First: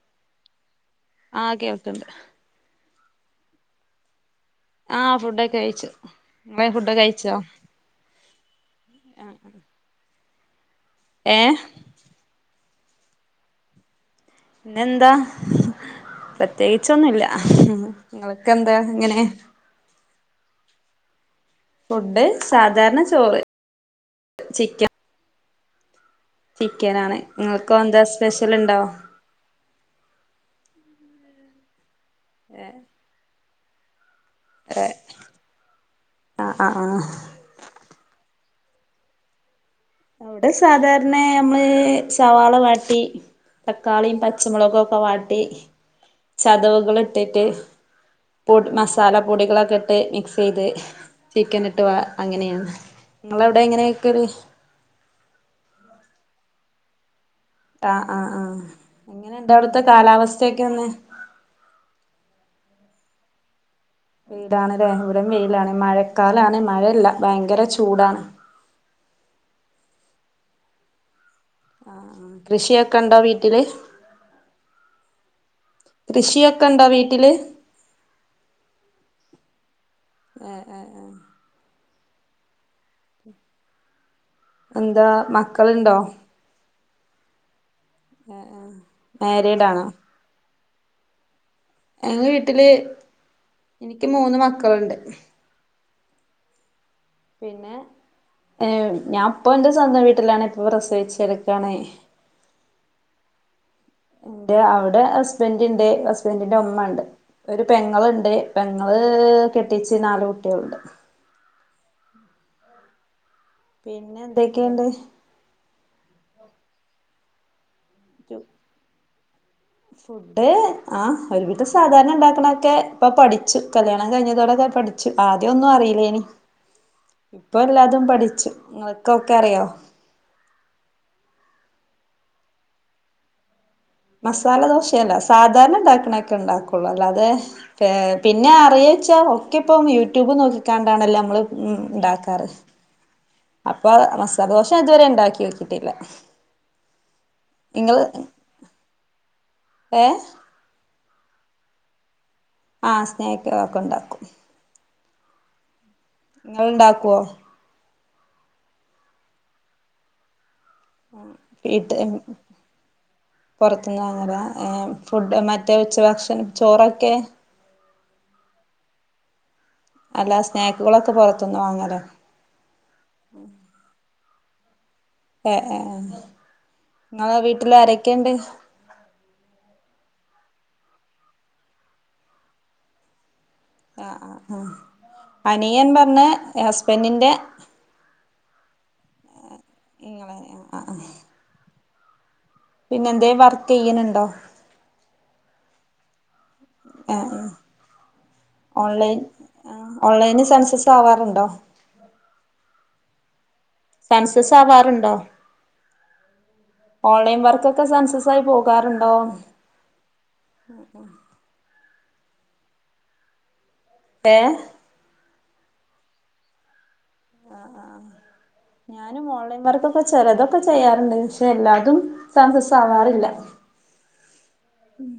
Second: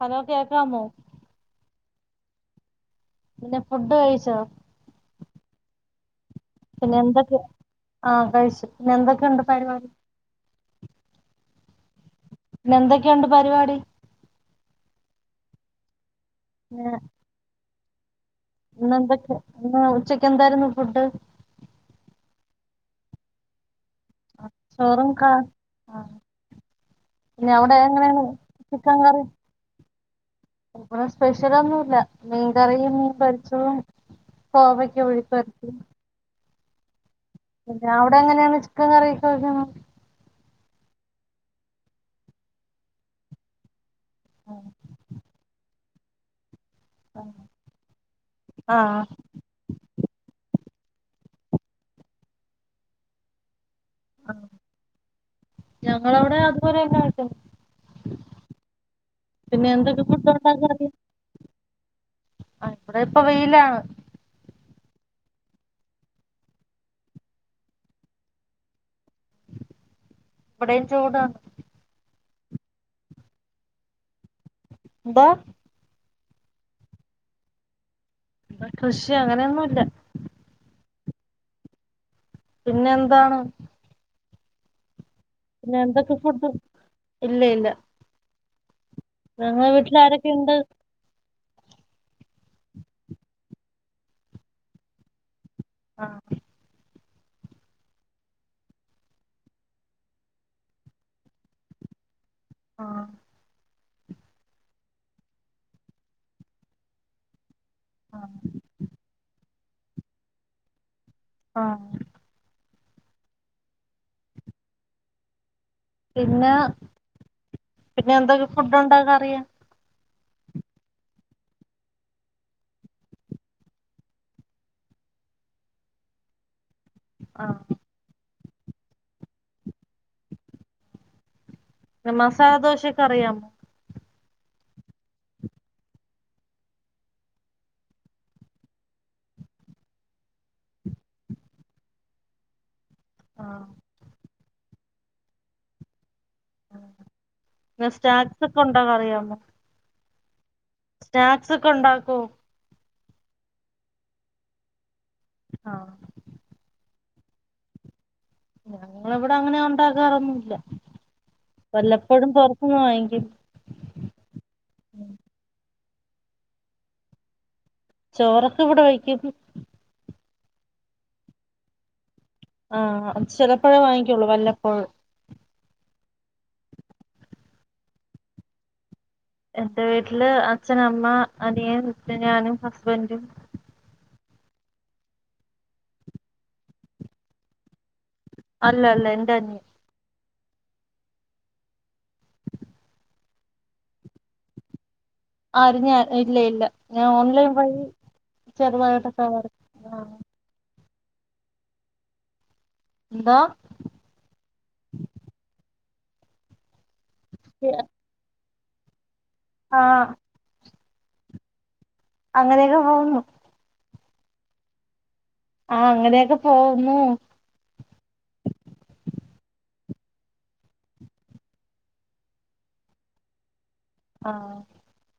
Hello കേക്കാമോ ആഹ് കേൾക്ക്ണ്ട് പിന്നെ ഫുഡ്ഡ് കഴിച്ചോ ആഹ് ഫുഡൊക്കെ കഴിച്ചു ഇങ്ങള് പിന്നെ ഫുഡൊക്കെ കഴിച്ചോ എന്തൊക്കെ ആഹ് കഴിച്ചു പിന്നെ എന്തൊക്കെണ്ട് പരിപാടി ഏഹ് പിന്നെന്തൊക്കെണ്ട് പരിവാടി പിന്നെന്താ പ്രത്യേകിച്ചൊന്നുല്ല ങ്ങള് പിന്നെന്തൊക്കെ ഇന്ന് ഉച്ചക്ക് എന്തായിരുന്നു ഫുഡ് ഫുഡ്ഡ് സാധാരണ ചോറ് ചിക്കൻ വെറും ക്ക ആഹ് ചിക്കനാണ് പിന്നെ നിങ്ങൾക്കോ അവടെ എന്താ എങ്ങനെണ് സ്പെഷ്യൽ ഇണ്ടോ ചിക്കൻ കറി ഇവടെ സ്പെഷ്യലൊന്നൂല്ല മീൻകറീം മീൻ പൊരിച്ചതും ഏഹ് കോവയ്ക്ക മെഴക്ക്‌ പെര്ട്ടി ആഹ് ആഹ് ആഹ് പിന്നെ അവടെ എങ്ങനെണ് ചിക്കൻ കറിയൊക്കെ വെക്കുന്നത് വടെ സാധാരണ നമ്മള് സവാള വാട്ടി തക്കാളീം പച്ചമൊളകൊക്കെ വാട്ടി ചതവുകള് ട്ട് ട്ട് പൊട് ആഹ് മസാല പൊടികളൊക്കെ ഇട്ട് മിക്സെയ്ത് ചിക്കന്ട്ട് വാ അങ്ങനെണ് ങ്ങളവടെ എങ്ങനെ ക്ക്‌ണ് ഞങ്ങളവടെ അതുപോലെന്നെ വെയ്ക്കുന്നെ ആഹ് ആഹ് ആഹ് എങ്ങനെണ്ട് പിന്നെ അവ്ട്ത്തെ എന്തൊക്കെ ഫുഡ് കാലാവസ്ഥൊക്കെ ഉണ്ടാക്കാൻ ന്ന് അറിയാം ആഹ് ഇവടെ ഇപ്പൊ വെയിലാണ് വെയിലാണ് ലെ ഇവടിം വെയിലാണ് മഴക്കാലാണ് മഴല്ല ഭയങ്കര ചൂടാണ് വടിം ചൂടാണ് ആഹ് കൃഷിയൊക്കെ ണ്ടോ വീട്ടില് ന്തോ കൃഷിയൊക്കെ ണ്ടോ വീട്ടില് പ്പൊ കൃഷി അങ്ങനൊന്നും ല്ല ആഹ് ആഹ് ആഹ് പിന്നെന്താണ് എന്താ മ പിന്നെ എന്തൊക്കെ ഫുഡ് ഇല്ല ഇല്ല. ആഹ് ആഹ് ഏഹ് ഇങ്ങ വീട്ടില് ആരൊക്കെയുണ്ട് ഞങ്ങ വീട്ടില് എനിക്ക് മൂന്ന് മക്കള്ണ്ട് ആഹ് പിന്നെ ഏഹ് ഞാൻപ്പൊ ഇന്റെ സ്വന്തം വീട്ടിലാണ് ഇപ്പോ പ്രസവിച്ച് കെട്ക്കാണെ ആഹ് ഇന്റെ അവിടെ ഹസ്ബൻന്റ് ഇണ്ട് ഹസ്ബന്റിന്റെ ഉമ്മ ഉണ്ട് ഒരു പെങ്ങള്ണ്ട് ആഹ് പെങ്ങള് കെട്ടിച്ച് നാല് കുട്ടികളുണ്ട്. ആഹ് പിന്നെ എന്തൊക്കെയുണ്ട് പിന്നെ പിന്നെ എന്തൊക്കെ ഫുഡ് ഉണ്ടാക്ക അറിയ ഫുഡ് ഫുഡ് ആഹ് ഒരു വിധം സാധാരണ ഉണ്ടാക്ക്ണൊക്കെ ഇപ്പൊ പഠിച്ചു കല്യാണം കഴിഞ്ഞതോടെ പഠി ച്ചു ആദ്യം ഒന്നും അറീലേനി [inaudible] ഇപ്പൊ എല്ലാതും പഠിച്ചു. നിങ്ങൾക്ക് ഒക്കെ അറിയോ പിന്ന മസാല ദോശയൊക്കെ അറിയാമോ. മസാല ദോശയല്ല. സാധാരണ ഉണ്ടാക്കണൊക്കെ ഉണ്ടാക്കുള്ളൂ അല്ലാതെ ഏഹ് പിന്നെ അറിയോച്ചാ ഒക്കെ ഇപ്പം യൂട്യൂബ് നോക്കിക്കാണ്ടാണല്ലാം നമ്മള് ഉം ഉണ്ടാക്കാറ്. ആഹ്. അപ്പൊ മസാലദോശ ഇതുവരെ ഉണ്ടാക്കി നോക്കിട്ടില്ല പിന്നെ സ്നാക്സ് ഒക്കെ ഉണ്ടാക അറിയാമോ ഏഹ് സ്നാക്സ് ഒക്കെ ഉണ്ടാക്കോ ആഹ് സ്നേക്ക്കളൊക്ക ഉണ്ടാക്കും ആഹ് ഇങ്ങൾ ഇണ്ടാക്കോ ഞങ്ങളിവിടെ അങ്ങനെ ഉണ്ടാക്കാറൊന്നുല്ല വല്ലപ്പോഴും പൊറത്ത്ന്ന് വാങ്ങിക്കും പൊറത്തുന്നു വാങ്ങലാ ഏഹ് ഫുഡ് മറ്റേ ഉച്ച ഭക്ഷണം ചോറൊക്കെ ചോറൊക്കെ ഇവിടെ വെയ്ക്കും അല്ല സ്നാക്കുകളൊക്കെ പൊറത്തുന്ന് വാങ്ങലാ ആഹ് അത് ചെലപ്പൊഴേ വാങ്ങിക്കൊള്ളൂ വല്ലപ്പോഴും ആഹ് ആഹ് ആഹ് നിങ്ങളെ വീട്ടിലാരെക്കെണ്ട് എന്റെ വീട്ടില് അച്ഛനമ്മ അനിയൻ പിന്നെ ഞാനും ഹസ്ബന്റും ആഹ് ആഹ് ആഹ് അനിയൻ പറഞ്ഞ ഹസ്ബന്റിൻ്റെ അല്ല അല്ല ഇന്റനിയൻ ഇങ്ങളെ ആഹ് ആഹ് ആഹ് പിന്നെ എന്തേം വർക്കെയ്യ്ണ് ണ്ടോ ആര് ഞാൻ ഇല്ല ഇല്ല ഞാൻ ആ ഓൺലൈൻ വഴി ചെറുതായിട്ടൊക്കെ വർക്ക്‌ ആഹ് എനി സൺസിസ് പ്പാവാറുണ്ടോ എന്തോ സൺസിസ് ആവാറുണ്ടോ ഓൺലൈൻ വർക്കൊക്കെ സൺസിസ് ക്കൊയി പോകാറുണ്ടോ ആ [unintelligible] അങ്ങനെയൊക്കെ പോകുന്നു ഏ ആ അങ്ങനെയൊക്കെ പോവുന്നു ഞാനും ഓൺലൈൻവർക്കൊക്കെ ചെലതൊക്കെ ചെയ്യാറുണ്ട് പക്ഷെ എല്ലാതും സൺസിസ് ആവാറില്ല ആ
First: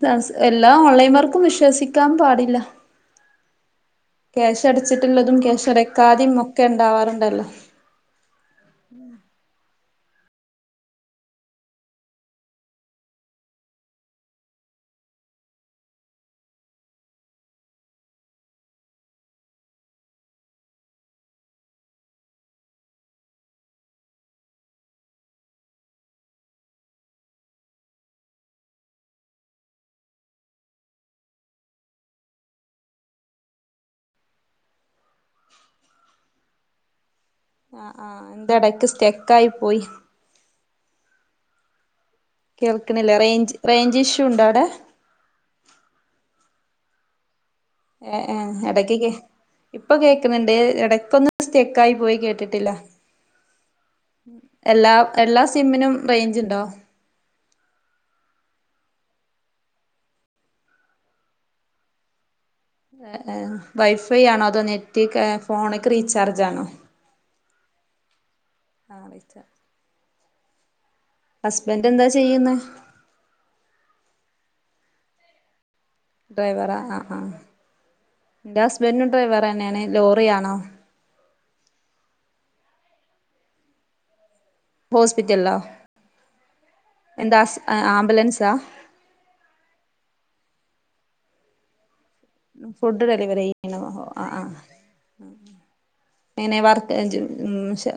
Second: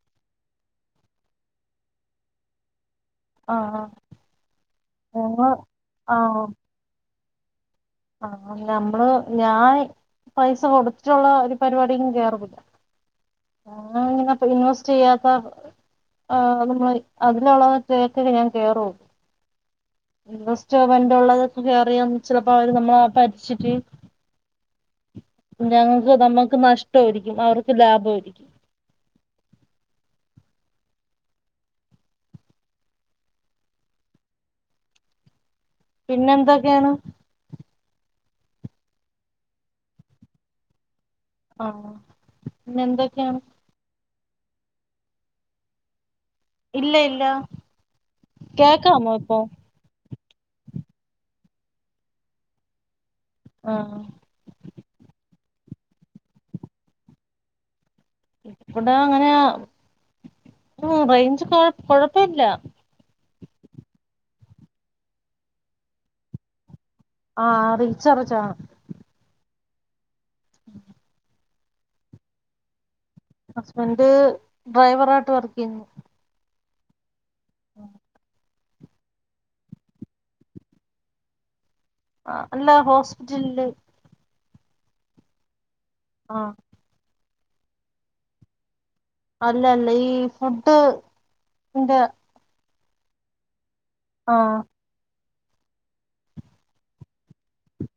സൺസ് എല്ലാ ഓൺലൈൻവർക്കും വിശ്വസിക്കാൻ പാടില്ല ആഹ് ക്യാഷ് അടച്ചിട്ടുള്ളതും ഞങ്ങള് ക്യാഷ് അടക്കാതെയും ഒക്കെ ഇണ്ടാവാറുണ്ടല്ലോ ആ നമ്മള് ഞാൻ പൈസ കൊടുത്തിട്ടുള്ള ഒരു പരിപാടിക്കും കേറത്തില്ല ഞങ്ങളിങ്ങനിപ്പ ഇൻവെസ്റ്റ് ചെയ്യാത്ത ആ നന്നായി അതിലൊള്ള [unintelligible] ഞാൻ കേറൂ ഇൻവെസ്റ്റ് വെന്റുള്ളതൊക്കെ കേറിയാ ചെലപ്പോ അവര് നമ്മളെ പറ്റിച്ചിട്ട് ഞങ്ങക്ക് നമ്മക്ക് നഷ്ട്ടൊരിക്കും അവർക്ക് ലാഭോയിരിക്കും പിന്നെന്തൊക്കെയാണ് ആഹ് ആഹ് ഇന്റെടയ്ക്ക് സ്റ്റെക്കായി പോയി ആഹ് പിന്നെ കേൾക്കണില്ല എന്തൊക്കെയാണ് റേഞ്ച് റേഞ്ച് ഇഷ്യൂ ഉണ്ടോ അവിടെ ഇല്ല ഇല്ല ഏ ഏ എടക്കൊക്ക് കേക്കാമോ ഇപ്പൊ ഇപ്പൊ കേക്കണ് ണ്ട് എടക്കൊന്നു സ്റ്റെക്കായി പോയി കേട്ടിട്ടില്ല ആഹ് എല്ലാം എല്ലാ സിമ്മിനും റേയ്ഞ്ചുണ്ടോ ഇവിടെ അങ്ങനെ മം റേഞ്ച് കൊഴ കൊഴപ്പല്ല ഏ വൈഫൈ ആണോ അതോ നെറ്റ്ക്കെ ഫോണെക്കെ റീചാർജ് ആണോ ആഹ് റീച്ചാർജ്ജാ ആഹ് റീചാ ഉം ഹസ്ബന്റെന്താ ചെയ്യുന്നെ ഹസ്ബന്റ് ഡ്രൈവറായിട്ട് വർക്കെയ്യുന്നു ഡ്രൈവറാ ആഹ് ആഹ് ആഹ് എന്റെ ഹസ്ബന്റും ഡ്രൈവറന്നെയാണ് ലോറി ആണോ ആ അല്ല ഹോസ്പിറ്റലില് ഹോസ്പിറ്റലില്ലോ ആഹ് എന്താ ഹസ് ആംബുലൻസാ അല്ല അല്ല ഈ ഫുഡ് ന്റെ ഫുഡ് ഡെലിവറി ചെയ്യണോ ആഹ് ആഹ് എങ്ങനെ വർക്ക്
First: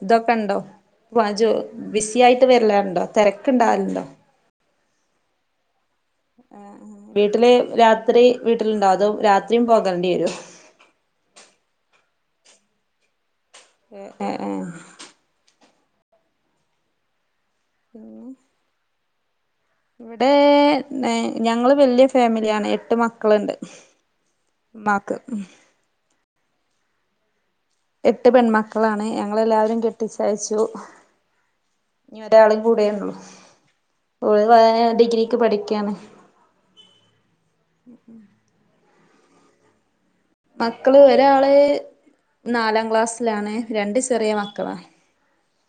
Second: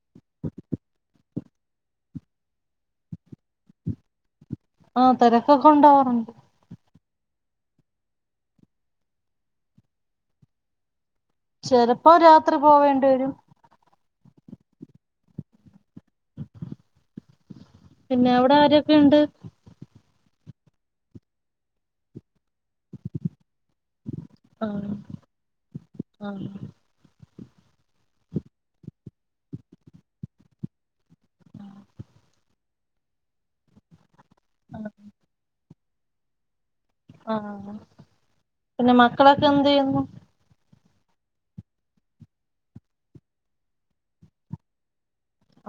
ഇത് ഒക്കെ ഒണ്ടോ ജ [unintelligible] ബിസി ആയിട്ട് വരില്ലാറുണ്ടോ തെരക്കുണ്ടാവലുണ്ടോ ആ തെരക്കൊക്കെ ഒണ്ടാവാറുണ്ട് വീട്ടില് രാത്രി വീട്ടിലുണ്ടാവതോ രാത്രിം പോകെണ്ടി വരോ ചെലപ്പോ രാത്രി പോവേണ്ടി വരും ഏ [unintelligible] ഏ പിന്നെ അവിടെ ആരൊക്കെയുണ്ട് ഇവിടെ ഞങ്ങള് വല്യ ഫാമിലിയാണ് എട്ട് മക്കളുണ്ട് ആഹ് ഉമ്മാക്ക് ആഹ് എട്ട് പെൺമക്കളാണ് ഞങ്ങെല്ലാവരെയും കെട്ടിച്ചയച്ചു ഇനി ഒരാളും കൂടെയുള്ളു ആഹ് [unintelligible] ഡിഗ്രിക്ക് പഠിക്കയാണ് ആഹ് ആഹ് പിന്നെ മക്കളൊക്കെ എന്ത്‌ ചെയ്യുന്നു മക്കള് ഒരാള്- നാലാം ക്ലാസ്സിലാണ് രണ്ട് ചെറിയ മക്കളാ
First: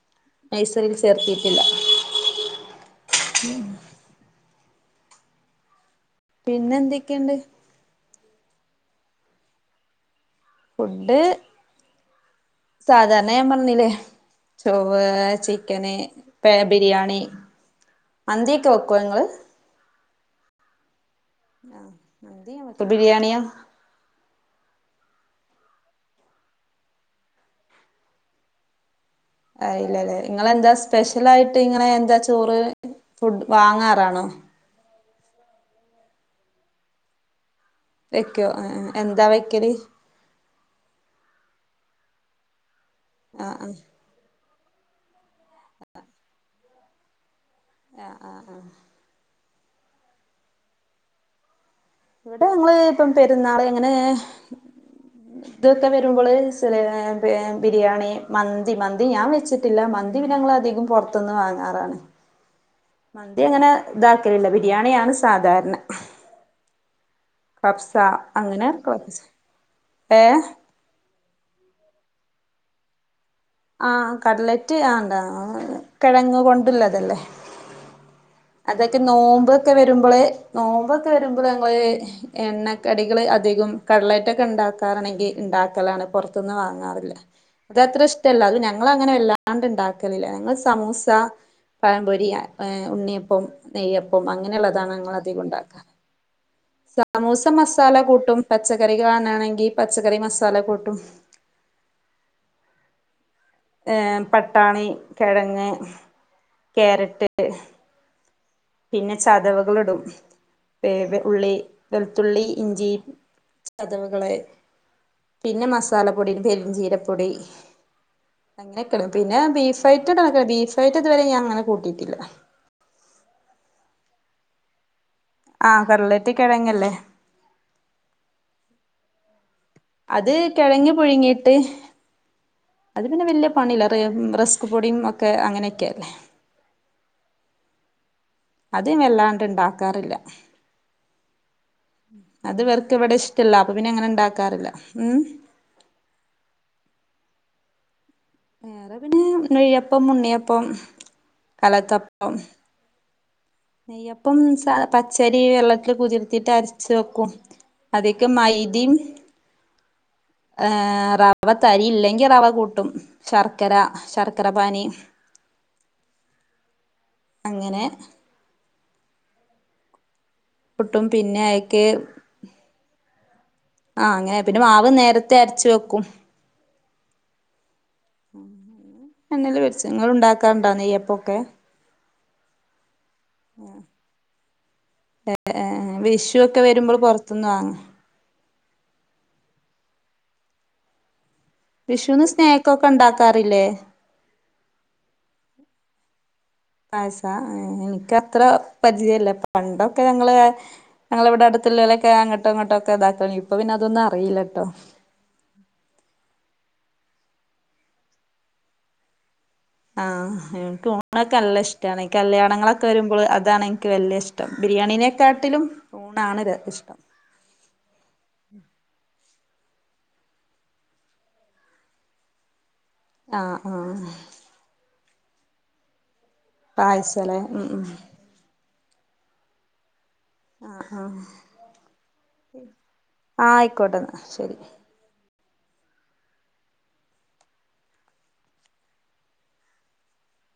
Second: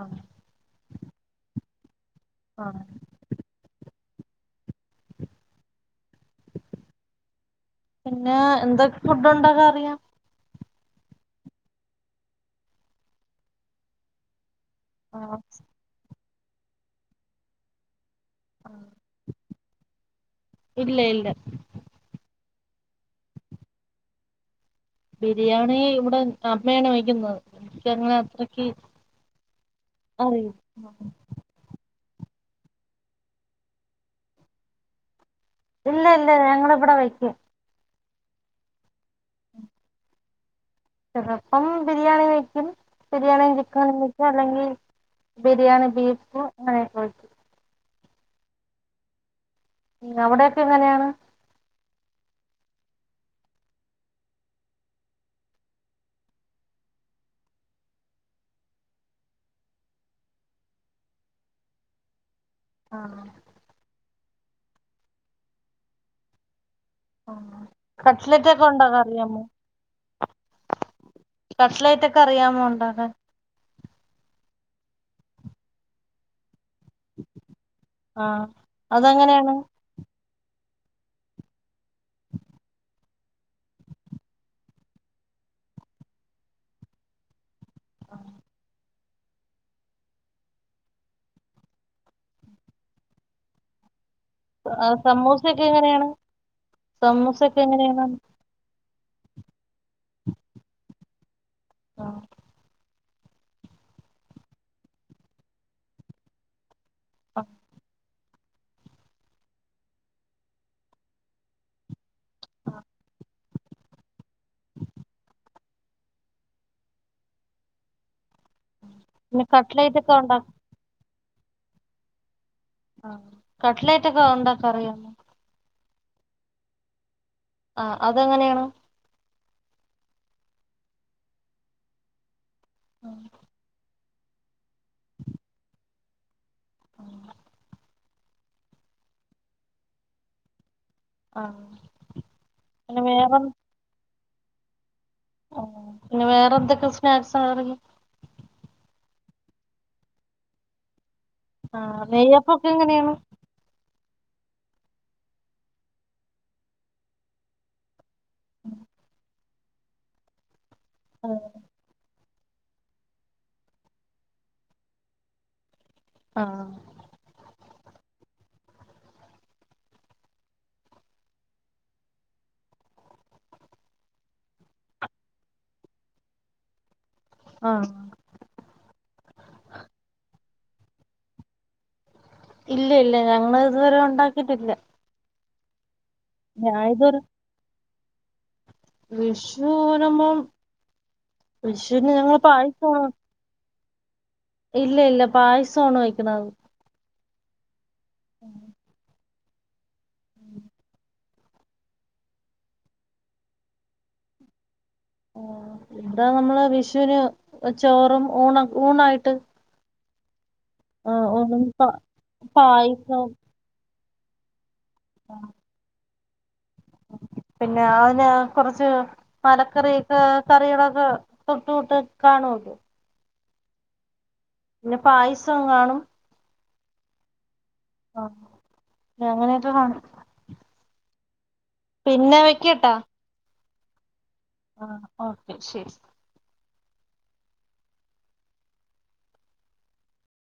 ആഹ് നൈസലിൽ ൽ ചേർത്തീട്ടില്ല ആഹ് [inaudible] പിന്നെ എന്തൊക്കെയുണ്ട് പിന്നെ എന്തൊക്കെ ഫുഡ് ഉണ്ടാക്കാനറിയാം ഫുഡ്- സാധാരണ ഞാൻ പറഞ്ഞില്ലേ ചൊറ് ആഹ് ചിക്കന് ബിരിയാണി മന്തിയൊക്കെ വെക്കുവോ നിങ്ങള് ഇല്ല ഇല്ല ഇപ്പൊ ബിരിയാണിയ ബിരിയാണി ഇവിടെ അമ്മയാണ് വയ്ക്കുന്നത് എനിക്ക് അങ്ങനെ അത്രക്ക്- ഇല്ലയില്ല അറിയില്ല ഇങ്ങളെന്താ സ്പെഷ്യൽ ആയിട്ട് ഇങ്ങനെ എന്താ ചോറ് ഫുഡ് വാങ്ങാറാണോ ഇല്ല ഇല്ല ഞങ്ങളിവിടെ വയ്ക്കും വെയ്ക്കോ എന്താ വെയ്ക്കല് ചെലപ്പം ബിരിയാണി വെയ്ക്കും ആ ബിരിയാണിയും ആ ചിക്കനും വയ് - ചിക്കൻ അല്ലെങ്കിൽ ബിരിയാണി ബീഫ് അങ്ങനെയൊക്കെ വക്കും ആഹ് ആഹ് ആഹ് അവിടെയൊക്കെ എങ്ങനെയാണ് ഇവിടെ ഞങ്ങള് ഇപ്പം പെരുന്നാള് എങ്ങനെ- ഇതൊക്കെ വരുമ്പോള് ബിരിയാണി മന്തി മന്തി ഞാൻ വെച്ച് - ടില്ല മന്തി പിന്നെ ഞങ്ങള് അധികം പൊറത്ത്ന്ന് വാങ്ങാറാണ് ആഹ് മന്തി അങ്ങനെ ഇതാക്കലില്ല ബിരിയാണിയാണ് സാധാരണ കബ്സ കട്ട്ലെറ്റ് ഒക്കെ അങ്ങനെ ഒണ്ടാക്കാറിയാമോ ഏ കട്ലെറ്റ് ഒക്കെ ട് അറിയാ ഒണ്ടാക്കാൻ ആ കടലെറ്റ് ആ കെഴങ്ങ് കൊണ്ട് ഉള്ളത് ആഹ് അതൊക്കെ നോമ്പ് അതെങ്ങനെയാണ് ഒക്കെ വരു - വരുമ്പള് നോമ്പൊക്കെ വരുമ്പള് എണ്ണക്കടികൾ അധികം കട്ലെറ്റൊക്കെണ്ടാകും. ക്കറ [unintelligible] ണെങ്കി ഉണ്ടാക്കലാണ് പൊറതുന്ന് വാങ്ങാറില്ല. ഇത് അത്ര ഇഷ്ടല്ല അത് ഞങ്ങളങ്ങനെ വല്ലാണ്ട് ഇണ്ടാക്കലില്ല ഞങ്ങള് സമൂസ പഴംപൊരിയ ഏഹ് ഉണ്ണിയപ്പം നെയ്യപ്പം അങ്ങനെയുള്ളതാണ് ഞങ്ങളധികം സമൂസൊക്കെ ഉണ്ടാക്കാറ് എങ്ങനെയാണ് സമൂസ സമൂസൊക്കെ മസാല എങ്ങനെയാണ് കൂട്ടും പച്ചക്കറി കാണാണെങ്കിൽ പച്ചക്കറി മസാല കൂട്ടും. ആഹ് ഏഹ് പട്ടാണി കിഴങ്ങ് ക്യാരറ്റ് പിന്നെ ചതവുകളിടും [unintelligible] ഉള്ളി വെളുത്തുള്ളി ഇഞ്ചി ചതവുകളെ [unintelligible] പിന്നെ മസാലപ്പൊടി ഇടും പെരുംചീരപ്പൊടി അങ്ങനൊക്കിടും പിന്നാ പിന്നെ കട്ട്ലേറ്റ് ഒക്കെ ബീഫൈറ്റിടും ഉണ്ടാക്ക ബീഫൈറ്റ് ഇതുവരെ ഞാൻ അങ്ങനെ കൂട്ടിയിട്ടില്ല ആഹ് കട്ട്ലേറ്റ് ഒക്കെ ഉണ്ടാക്കറിയോ ആഹ് കട്ലറ്റ് കിഴങ്ങല്ലേ ആഹ് അതെങ്ങനെയാണ് അത് കിഴങ്ങ് പുഴുങ്ങിയിട്ട് അത് പിന്നെ വല്ല്യ പണിയില്ല റെ റെസ്ക് പൊടിയും ഒക്കെ അങ്ങനെയൊക്കെയല്ലേ ഉം അത് വല്ലാണ്ട് ഇണ്ടാക്കാറില്ല ആഹ് അത് ഇവർക്ക് പിന്നെ ഇവിടെ വേറെ ഇഷ്ട്ടല്ല അപ്പൊ പിന്നെ അങ്ങനെ ഇണ്ടാക്കാറില്ല ഉം ആഹ് പിന്നെ വേറെന്തൊക്കെ സ്നാക്സാ ആറി വേറെ പിന്നെ നെയ്യപ്പം ഉണ്ണിയപ്പം ആഹ് കലത്തപ്പം നെയ്യപ്പൊക്കെ എങ്ങനെയാണ് നെയ്യപ്പം ചാ പച്ചരി വെള്ളത്തില് കുതിർത്തിട്ട് അരച്ച് വെക്കും. അതിക്ക് മൈദീം ഏഹ് റവ തരിയില്ലെങ്കി റവ കൂട്ടും ശർക്കര ശർക്കര പാനി ആഹ് അങ്ങനെ പുട്ടും പിന്നെ അയിക്ക് ആഹ് അങ്ങനെ പിന്നെ മാവ് നേരത്തെ അരച്ചു വെക്കും. ആഹ് എണ്ണയില് പൊരിച്ച് ഇങ്ങള് ഉണ്ടാക്കാറുണ്ടാ നെയ്യപ്പൊക്കെ ഇല്ല ഇല്ല ഞങ്ങള് ഇതുവരെ ഒണ്ടാക്കിയിട്ടില്ല. ഏഹ് വിഷു ഒക്കെ വരുമ്പോൾ പൊറത്തുന്ന് വാങ്ങാ വിഷു വരുമ്പം വിഷുന്ന് സ്നാക്കൊക്കെ പായസമാണ് ഒണ്ടാക്കാറില്ലേ ഇല്ല ഇല്ല പായസവാണ് വെക്കണത് പായസാ ഏഹ് എനിക്കത്ര പരിചയില്ല പണ്ടൊക്കെ ഞങ്ങള് ഞങ്ങളവിടെ അടുത്തുള്ളോലൊക്കെ അങ്ങട്ടോ ഇങ്ങോട്ടൊക്കെ ഇതാക്ക [unintelligible] ഇപ്പോ പിന്നെ അതൊന്നും അറിയില്ലട്ടോ ആഹ് ഇവിടെ നമ്മള് വിഷൂന് ചോറും ഊണ ഊണായിട്ട് ആഹ് എനിക്ക് ഊണൊക്കെ ഊണും നല്ല പ ഇഷ്ടാണ് കല്യാണങ്ങളൊക്കെ വരുമ്പോള് പായസവും അതാണ് എനിക്ക് വല്ല്യ ഇഷ് ടം ബിരിയാണിനെക്കാട്ടിലും ഊണാണ് ര ഇഷ്ടം. പിന്നെ [unintelligible] കൊറച്ച് തലകറിയൊക്കെ കറികളൊക്കെ തൊട്ടുകൂട്ടി കാണുള്ളൂ ആഹ് ആഹ് പിന്നെ പായസം കാണും പായസലെ ഉം ഉം ആഹ് അങ്ങനെയട്ട് കാണും ആഹ് ആഹ് പിന്നെ വെക്ക്‌ട്ടാ ആഹ് ആയിക്കോട്ടെന്നാ ശരി ആഹ് ഓക്കെ ശരി